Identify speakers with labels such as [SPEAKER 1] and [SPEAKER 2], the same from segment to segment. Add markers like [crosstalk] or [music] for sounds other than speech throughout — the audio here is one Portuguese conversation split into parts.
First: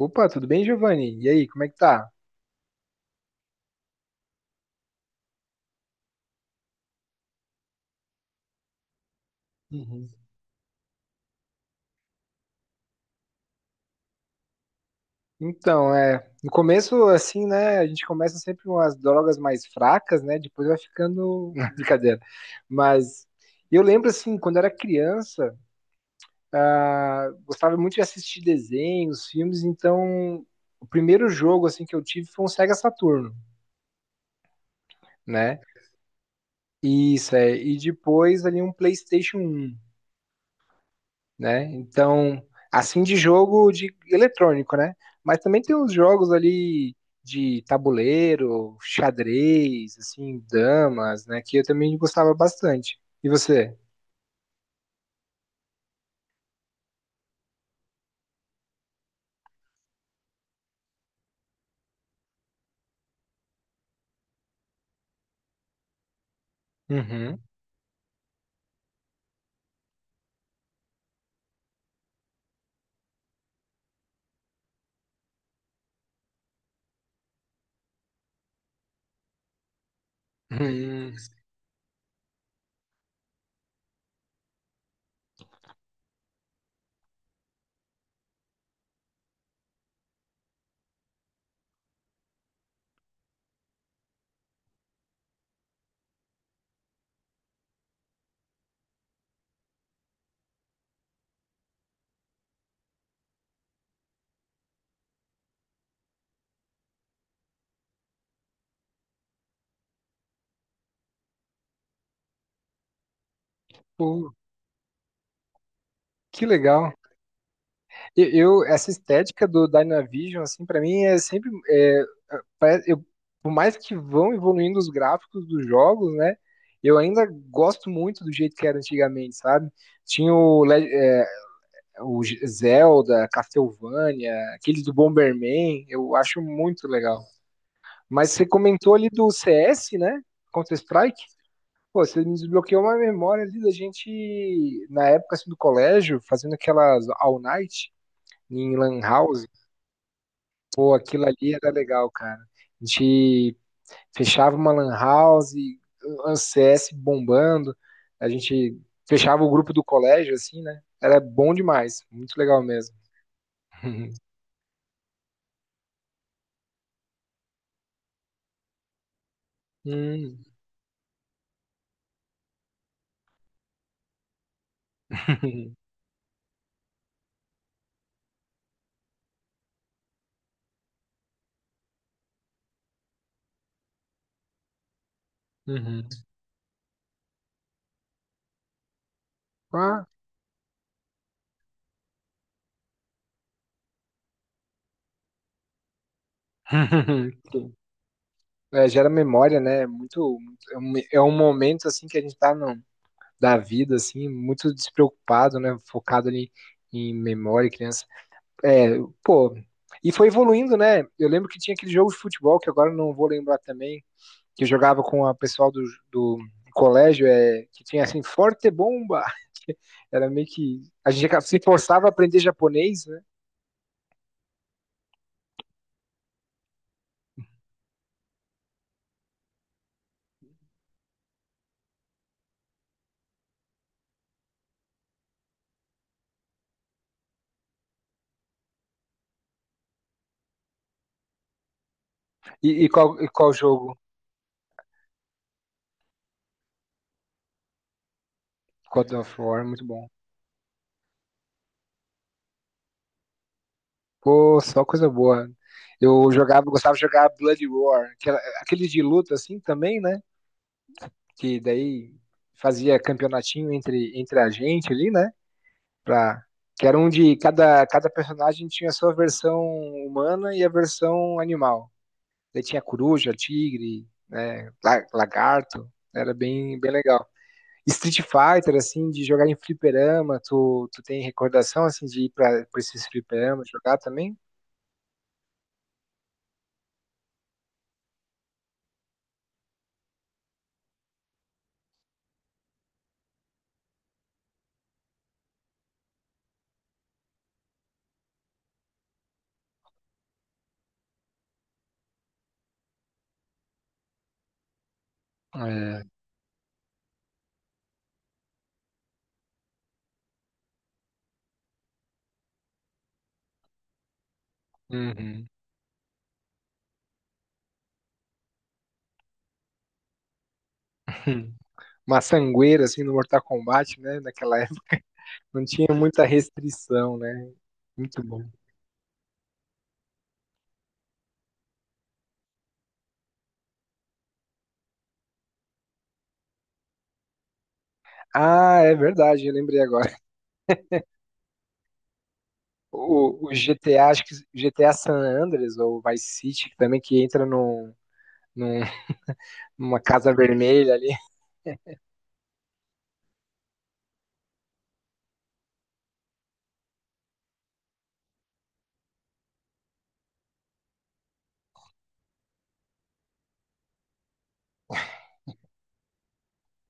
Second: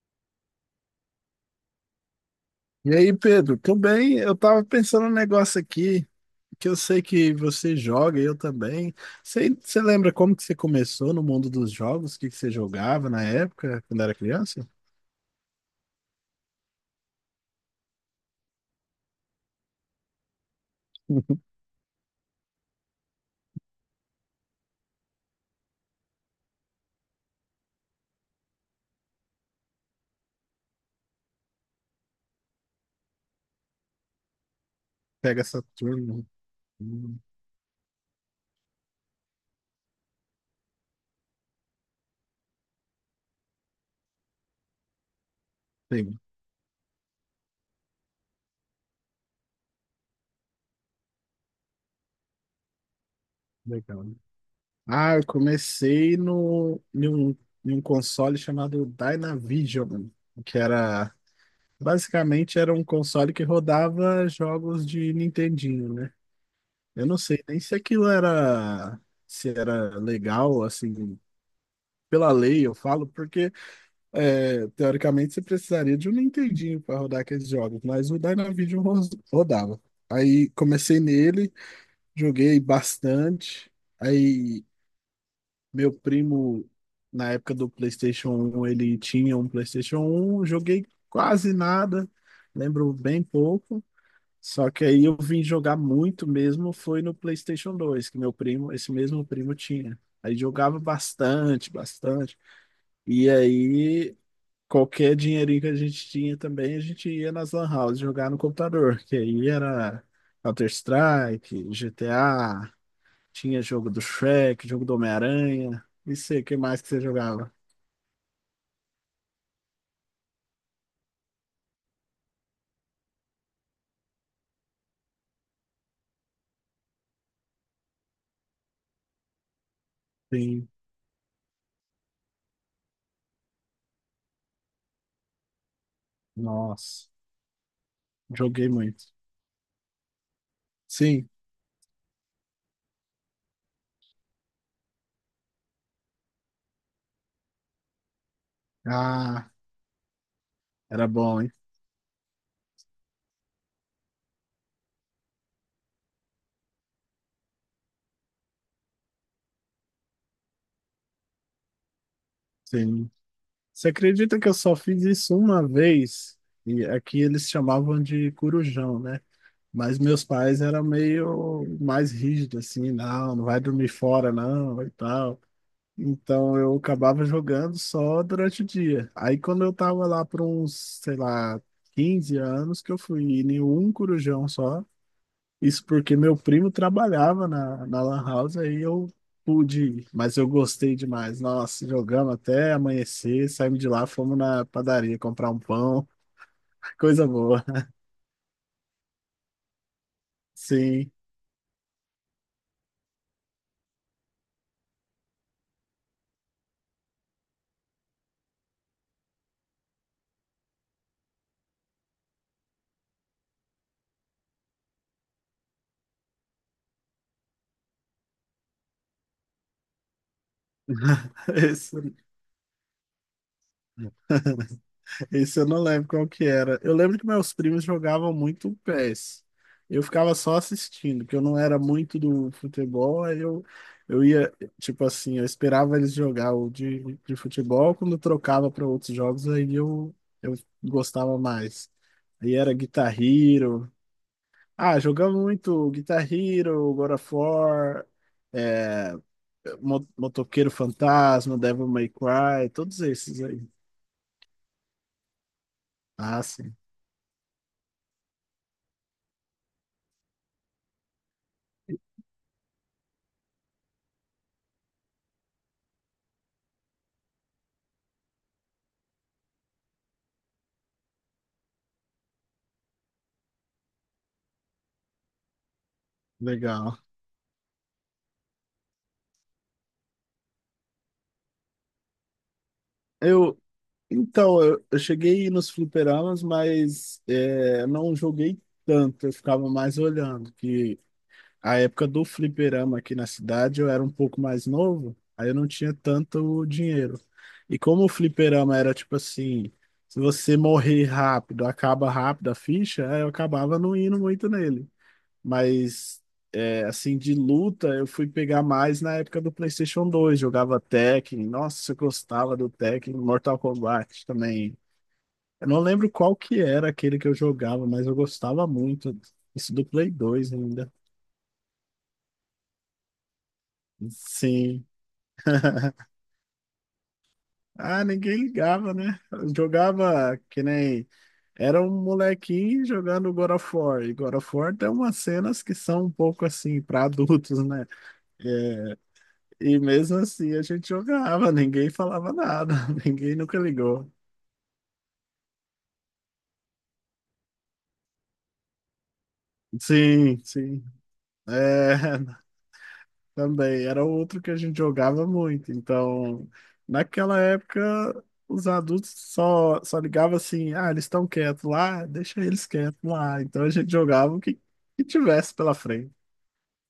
[SPEAKER 1] Opa, tudo bem, Giovanni? E aí, como é que tá?
[SPEAKER 2] E aí, Pedro, tudo bem? Eu tava pensando um negócio aqui, que eu sei que você joga e eu também. Você
[SPEAKER 1] Uhum.
[SPEAKER 2] lembra como que você começou no mundo dos jogos? O que que você jogava na época, quando era criança?
[SPEAKER 1] Então, no começo, assim, né, a gente começa sempre com as drogas mais fracas, né, depois vai ficando...
[SPEAKER 2] [laughs]
[SPEAKER 1] [laughs] Brincadeira. Mas eu lembro, assim, quando era criança, ah, gostava muito de assistir desenhos, filmes, então o primeiro jogo, assim, que eu tive foi um Sega Saturno,
[SPEAKER 2] Pega
[SPEAKER 1] né?
[SPEAKER 2] essa turma. Hum.
[SPEAKER 1] Isso, é, e depois ali um PlayStation um, né? Então, assim, de jogo de eletrônico, né? Mas também tem uns
[SPEAKER 2] Tem,
[SPEAKER 1] jogos ali de tabuleiro, xadrez, assim, damas, né, que eu também gostava bastante. E você?
[SPEAKER 2] legal. Ah, eu comecei no, em um console chamado Dynavision, que era... Basicamente era um console que rodava jogos de Nintendinho, né? Eu não
[SPEAKER 1] Uhum.
[SPEAKER 2] sei nem se aquilo era, se era legal, assim, pela lei, eu falo, porque teoricamente você precisaria de um Nintendinho para rodar aqueles jogos, mas o Dynavision rodava. Aí comecei
[SPEAKER 1] Hum,
[SPEAKER 2] nele, joguei bastante. Aí meu primo, na época do PlayStation um, ele tinha um PlayStation um, joguei quase nada, lembro bem pouco. Só que aí eu vim jogar muito mesmo foi no PlayStation 2, que meu primo, esse mesmo primo, tinha. Aí jogava bastante, bastante. E aí qualquer dinheirinho que a gente tinha também, a gente ia nas lan house jogar no computador, que aí era Counter-Strike, GTA, tinha jogo do
[SPEAKER 1] pô,
[SPEAKER 2] Shrek, jogo do Homem-Aranha. E sei, o
[SPEAKER 1] que
[SPEAKER 2] que mais que
[SPEAKER 1] legal.
[SPEAKER 2] você jogava?
[SPEAKER 1] Eu, Essa estética do Dynavision, assim, para mim é sempre, parece- eu, por mais que vão evoluindo os gráficos dos jogos, né? Eu ainda gosto muito do jeito que era antigamente, sabe? Tinha
[SPEAKER 2] Sim.
[SPEAKER 1] o Zelda, Castlevania, aquele do Bomberman, eu acho muito
[SPEAKER 2] Nossa,
[SPEAKER 1] legal. Mas você
[SPEAKER 2] joguei
[SPEAKER 1] comentou
[SPEAKER 2] muito.
[SPEAKER 1] ali do CS, né? Counter-Strike.
[SPEAKER 2] Sim.
[SPEAKER 1] Pô, você me desbloqueou uma memória ali da gente, na época, assim, do colégio, fazendo aquelas all night em Lan House.
[SPEAKER 2] Ah,
[SPEAKER 1] Pô,
[SPEAKER 2] era
[SPEAKER 1] aquilo
[SPEAKER 2] bom, hein?
[SPEAKER 1] ali era legal, cara. A gente fechava uma Lan House, um CS bombando. A gente fechava o grupo do colégio, assim, né? Era bom demais, muito legal mesmo.
[SPEAKER 2] Sim. Você
[SPEAKER 1] [laughs]
[SPEAKER 2] acredita que eu só fiz isso uma vez? E aqui eles chamavam de corujão, né? Mas meus
[SPEAKER 1] Hum.
[SPEAKER 2] pais eram meio mais rígidos, assim, não, não vai dormir fora, não, e tal.
[SPEAKER 1] Uhum.
[SPEAKER 2] Então eu acabava jogando só durante o dia. Aí quando eu tava lá por uns, sei lá, 15 anos, que eu fui em um corujão só. Isso
[SPEAKER 1] Uhum.
[SPEAKER 2] porque meu primo trabalhava na Lan House, aí eu pude
[SPEAKER 1] Ah.
[SPEAKER 2] ir, mas eu gostei demais. Nossa, jogamos até amanhecer, saímos de lá, fomos na padaria comprar um pão, [laughs] coisa
[SPEAKER 1] [laughs]
[SPEAKER 2] boa.
[SPEAKER 1] Sim. É, gera memória, né? É muito, muito-
[SPEAKER 2] Sim.
[SPEAKER 1] é um momento, assim, que a gente tá no, da vida, assim, muito despreocupado, né? Focado ali em memória, criança. É, pô, e foi evoluindo, né? Eu lembro que tinha aquele jogo de futebol que agora eu não vou lembrar também, que eu jogava com a pessoal do colégio, é, que tinha, assim, Forte Bomba. [laughs] Era meio que a gente
[SPEAKER 2] [laughs]
[SPEAKER 1] se forçava a
[SPEAKER 2] esse-
[SPEAKER 1] aprender japonês, né?
[SPEAKER 2] Esse eu não lembro qual que era. Eu lembro que meus primos jogavam muito PES. Eu ficava só assistindo, porque eu não era muito do futebol, aí eu ia, tipo assim, eu esperava eles jogar o de futebol. Quando trocava para outros jogos, aí eu gostava mais. Aí era Guitar
[SPEAKER 1] E qual jogo?
[SPEAKER 2] Hero. Ah, jogamos muito Guitar Hero, God of War,
[SPEAKER 1] God
[SPEAKER 2] é,
[SPEAKER 1] of War, muito bom.
[SPEAKER 2] Motoqueiro Fantasma, Devil May Cry, todos esses aí.
[SPEAKER 1] Pô, só coisa boa. Eu
[SPEAKER 2] Ah,
[SPEAKER 1] jogava,
[SPEAKER 2] sim,
[SPEAKER 1] gostava de jogar Blood Roar, que era- aquele de luta assim também, né? Que daí fazia campeonatinho entre, entre a gente ali, né? Pra, que era um de cada, cada personagem tinha a sua versão humana e a versão animal. Daí tinha coruja, tigre, né? La- Lagarto. Era bem, bem
[SPEAKER 2] legal.
[SPEAKER 1] legal. Street Fighter, assim, de jogar em fliperama, tu tem recordação, assim, de ir pra esses
[SPEAKER 2] Eu,
[SPEAKER 1] fliperama jogar também?
[SPEAKER 2] Eu cheguei nos fliperamas, mas não joguei tanto, eu ficava mais olhando, que a época do fliperama aqui na cidade eu era um pouco mais novo, aí eu não tinha tanto dinheiro. E como o fliperama era tipo assim, se você morrer rápido, acaba rápido a ficha, aí eu acabava não indo muito nele.
[SPEAKER 1] É.
[SPEAKER 2] Mas, assim, de luta, eu fui pegar mais na época do PlayStation 2, jogava Tekken, nossa, eu gostava do Tekken, Mortal Kombat também.
[SPEAKER 1] Uhum.
[SPEAKER 2] Eu não lembro qual que era aquele que eu jogava, mas eu gostava muito. Isso do Play 2 ainda.
[SPEAKER 1] [laughs] Hum. Uma sangueira, assim, no Mortal Kombat, né? Naquela
[SPEAKER 2] Sim.
[SPEAKER 1] época não
[SPEAKER 2] [laughs]
[SPEAKER 1] tinha muita restrição, né?
[SPEAKER 2] Ah,
[SPEAKER 1] Muito
[SPEAKER 2] ninguém
[SPEAKER 1] bom.
[SPEAKER 2] ligava, né? Eu jogava que nem. Era um molequinho jogando God of War. E God of War tem umas cenas que são um pouco assim, para adultos, né?
[SPEAKER 1] Ah, é
[SPEAKER 2] É.
[SPEAKER 1] verdade, eu
[SPEAKER 2] E
[SPEAKER 1] lembrei agora.
[SPEAKER 2] mesmo assim a gente jogava, [laughs] ninguém falava nada, [laughs] ninguém
[SPEAKER 1] O
[SPEAKER 2] nunca
[SPEAKER 1] GTA,
[SPEAKER 2] ligou.
[SPEAKER 1] acho que GTA San Andreas ou Vice City, que também que entra num, num- numa casa
[SPEAKER 2] Sim, sim.
[SPEAKER 1] vermelha ali.
[SPEAKER 2] É, também era outro que a gente jogava muito. Então, naquela época, os adultos só, só ligavam assim: ah, eles estão quietos lá, deixa eles quietos lá. Então a gente jogava o que, que tivesse pela frente.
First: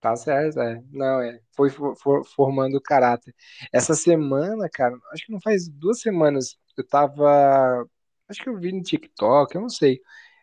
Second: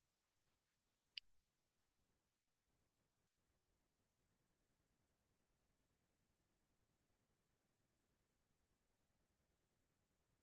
[SPEAKER 1] Tá certo, é. Não, é. Foi for- for- formando o caráter. Essa semana, cara, acho que não faz duas semanas, eu tava. Acho que eu vi no TikTok, eu não sei.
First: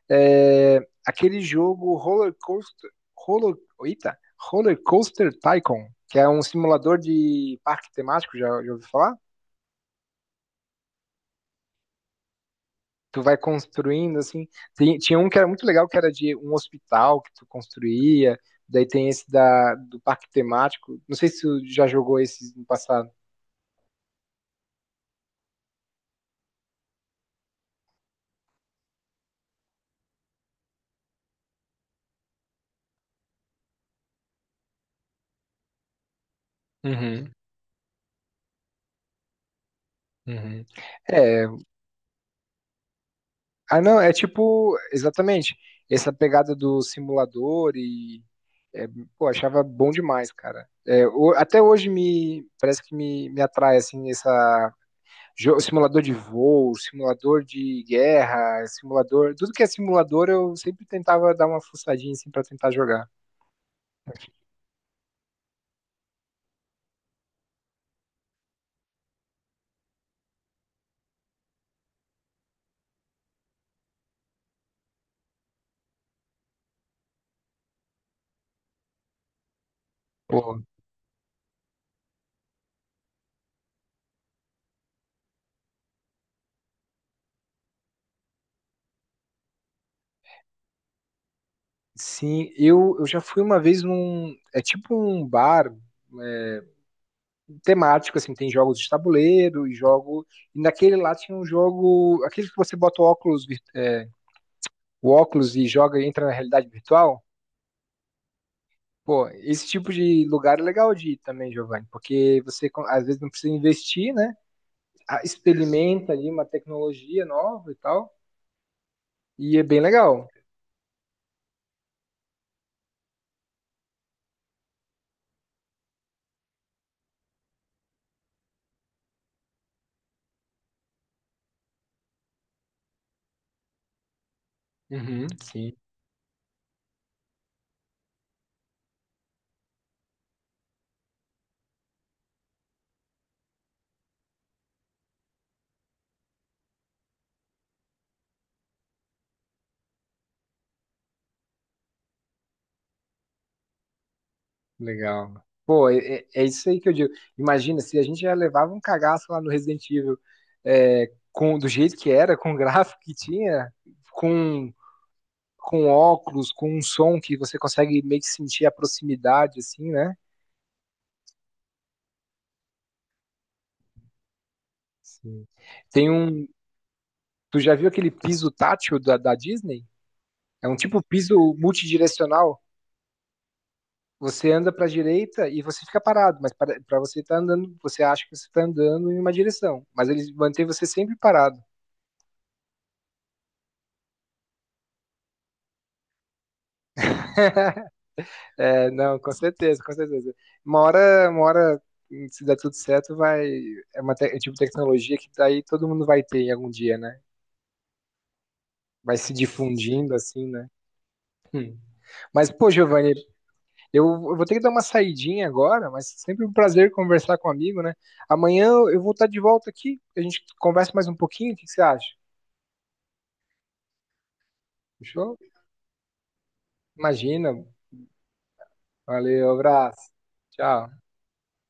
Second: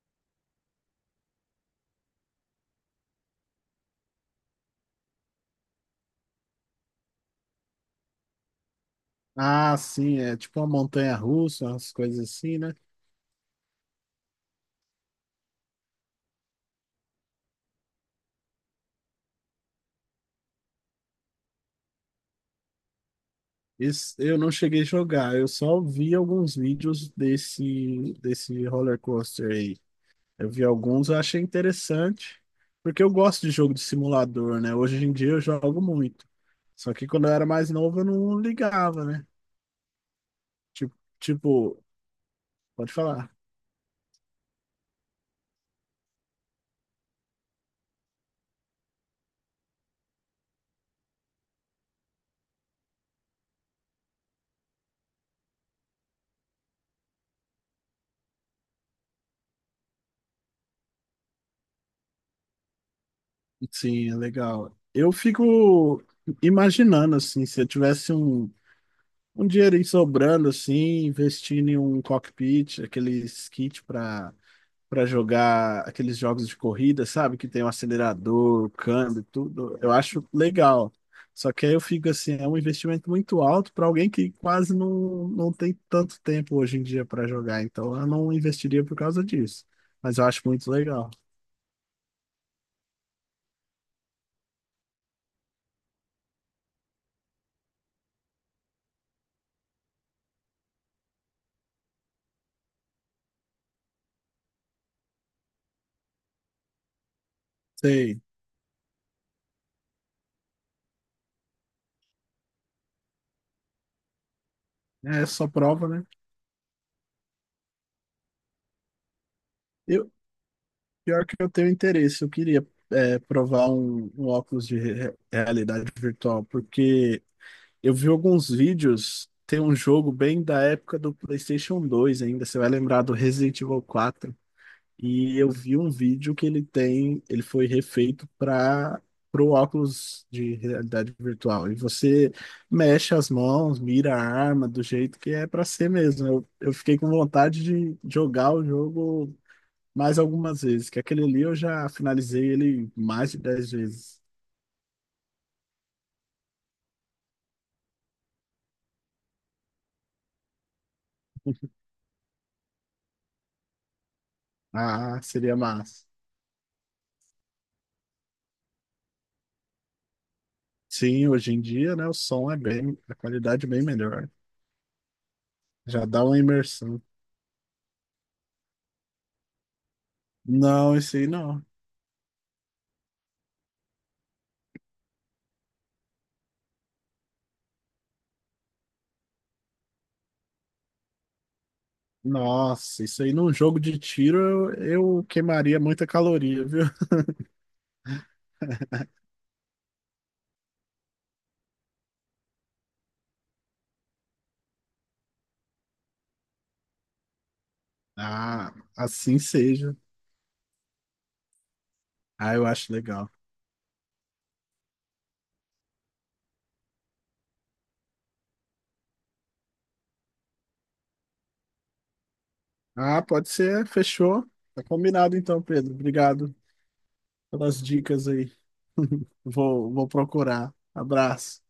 [SPEAKER 1] É, aquele jogo Roller Coaster, Roller, eita, Roller Coaster Tycoon, que é um simulador de parque temático, já, já ouviu falar?
[SPEAKER 2] Ah, sim, é tipo uma montanha russa, umas coisas assim, né?
[SPEAKER 1] Tu vai construindo assim. Tem- tinha um que era muito legal, que era de um hospital que tu construía. Daí tem esse da, do parque temático. Não sei se tu já jogou esse no passado.
[SPEAKER 2] Esse eu não cheguei a jogar, eu só vi alguns vídeos desse roller coaster aí. Eu vi alguns, eu achei interessante, porque eu gosto de jogo de simulador, né? Hoje em dia eu jogo muito. Só que quando
[SPEAKER 1] Uhum,
[SPEAKER 2] eu era mais novo eu não ligava, né?
[SPEAKER 1] uhum.
[SPEAKER 2] Tipo,
[SPEAKER 1] É,
[SPEAKER 2] tipo, pode falar.
[SPEAKER 1] ah, não, é tipo, exatamente, essa pegada do simulador e, é, pô, achava bom demais, cara. É, o- até hoje me, parece que me atrai, assim, essa, jo- simulador de voo, simulador de guerra, simulador, tudo que é simulador eu sempre tentava dar uma fuçadinha, assim, pra tentar jogar.
[SPEAKER 2] Sim, é legal. Eu fico imaginando, assim, se eu tivesse um dinheirinho sobrando, assim, investindo em um cockpit, aqueles kits para jogar aqueles jogos de corrida, sabe? Que tem o acelerador, o câmbio, tudo. Eu acho
[SPEAKER 1] Pô,
[SPEAKER 2] legal. Só que aí eu fico assim, é um investimento muito alto para alguém que quase não tem tanto tempo hoje em dia para jogar. Então eu não investiria por causa disso. Mas eu acho muito legal.
[SPEAKER 1] sim, eu já fui uma vez num, é tipo um bar, é, temático, assim, tem jogos de tabuleiro e jogo. E naquele lá tinha um jogo. Aquele que você bota o óculos, é, o óculos e joga e entra na realidade virtual.
[SPEAKER 2] Sei.
[SPEAKER 1] Pô, esse tipo de lugar é legal de ir também, Giovanni, porque você co- às vezes não precisa investir, né? Ah,
[SPEAKER 2] É só prova, né?
[SPEAKER 1] experimenta ali uma tecnologia nova e tal. E é bem
[SPEAKER 2] Eu,
[SPEAKER 1] legal.
[SPEAKER 2] Pior que eu tenho interesse, eu queria provar um óculos de realidade virtual, porque eu vi alguns vídeos, tem um jogo bem da época do PlayStation 2 ainda, você vai lembrar do Resident Evil 4,
[SPEAKER 1] Uhum,
[SPEAKER 2] e eu
[SPEAKER 1] sim.
[SPEAKER 2] vi um vídeo que ele tem, ele foi refeito para o óculos de realidade virtual, e você mexe as mãos, mira a arma do jeito que é para ser mesmo. Eu fiquei com vontade de jogar o jogo mais algumas vezes, que aquele ali eu já finalizei ele mais de 10 vezes.
[SPEAKER 1] Legal. Pô, é, é é isso aí que eu digo. Imagina, se a gente já levava um cagaço lá no Resident Evil, é, com, do jeito que era, com o [laughs] gráfico que tinha, com,
[SPEAKER 2] Ah, seria
[SPEAKER 1] com
[SPEAKER 2] massa.
[SPEAKER 1] óculos, com um som que você consegue meio que sentir a proximidade, assim, né?
[SPEAKER 2] Sim, hoje em dia, né, o som é bem, a qualidade é bem melhor.
[SPEAKER 1] Sim.
[SPEAKER 2] Já
[SPEAKER 1] Tem
[SPEAKER 2] dá uma
[SPEAKER 1] um.
[SPEAKER 2] imersão.
[SPEAKER 1] Tu já viu aquele piso tátil da Disney? É um
[SPEAKER 2] Não,
[SPEAKER 1] tipo
[SPEAKER 2] isso aí
[SPEAKER 1] piso
[SPEAKER 2] não.
[SPEAKER 1] multidirecional. Você anda para a direita e você fica parado, mas para você estar andando, você acha que você está andando em uma direção, mas eles mantêm você sempre parado.
[SPEAKER 2] Nossa, isso aí num jogo de tiro eu queimaria muita caloria, viu? [laughs]
[SPEAKER 1] [laughs] É, não, com certeza, com certeza. Uma hora, se der tudo certo, vai. É uma te- é tipo de tecnologia que daí todo mundo vai ter em algum dia, né?
[SPEAKER 2] Ah,
[SPEAKER 1] Vai se
[SPEAKER 2] assim seja.
[SPEAKER 1] difundindo assim, né? Hum. Mas,
[SPEAKER 2] Ah, eu
[SPEAKER 1] pô,
[SPEAKER 2] acho
[SPEAKER 1] Giovanni,
[SPEAKER 2] legal.
[SPEAKER 1] eu vou ter que dar uma saidinha agora, mas sempre um prazer conversar com um amigo, né? Amanhã eu vou estar de volta aqui, a gente conversa mais um pouquinho, o que que você acha?
[SPEAKER 2] Ah, pode ser, fechou. Tá combinado
[SPEAKER 1] Fechou?
[SPEAKER 2] então, Pedro. Obrigado
[SPEAKER 1] Imagina.
[SPEAKER 2] pelas dicas aí. [laughs]
[SPEAKER 1] Valeu,
[SPEAKER 2] Vou
[SPEAKER 1] abraço.
[SPEAKER 2] procurar.
[SPEAKER 1] Tchau.
[SPEAKER 2] Abraço.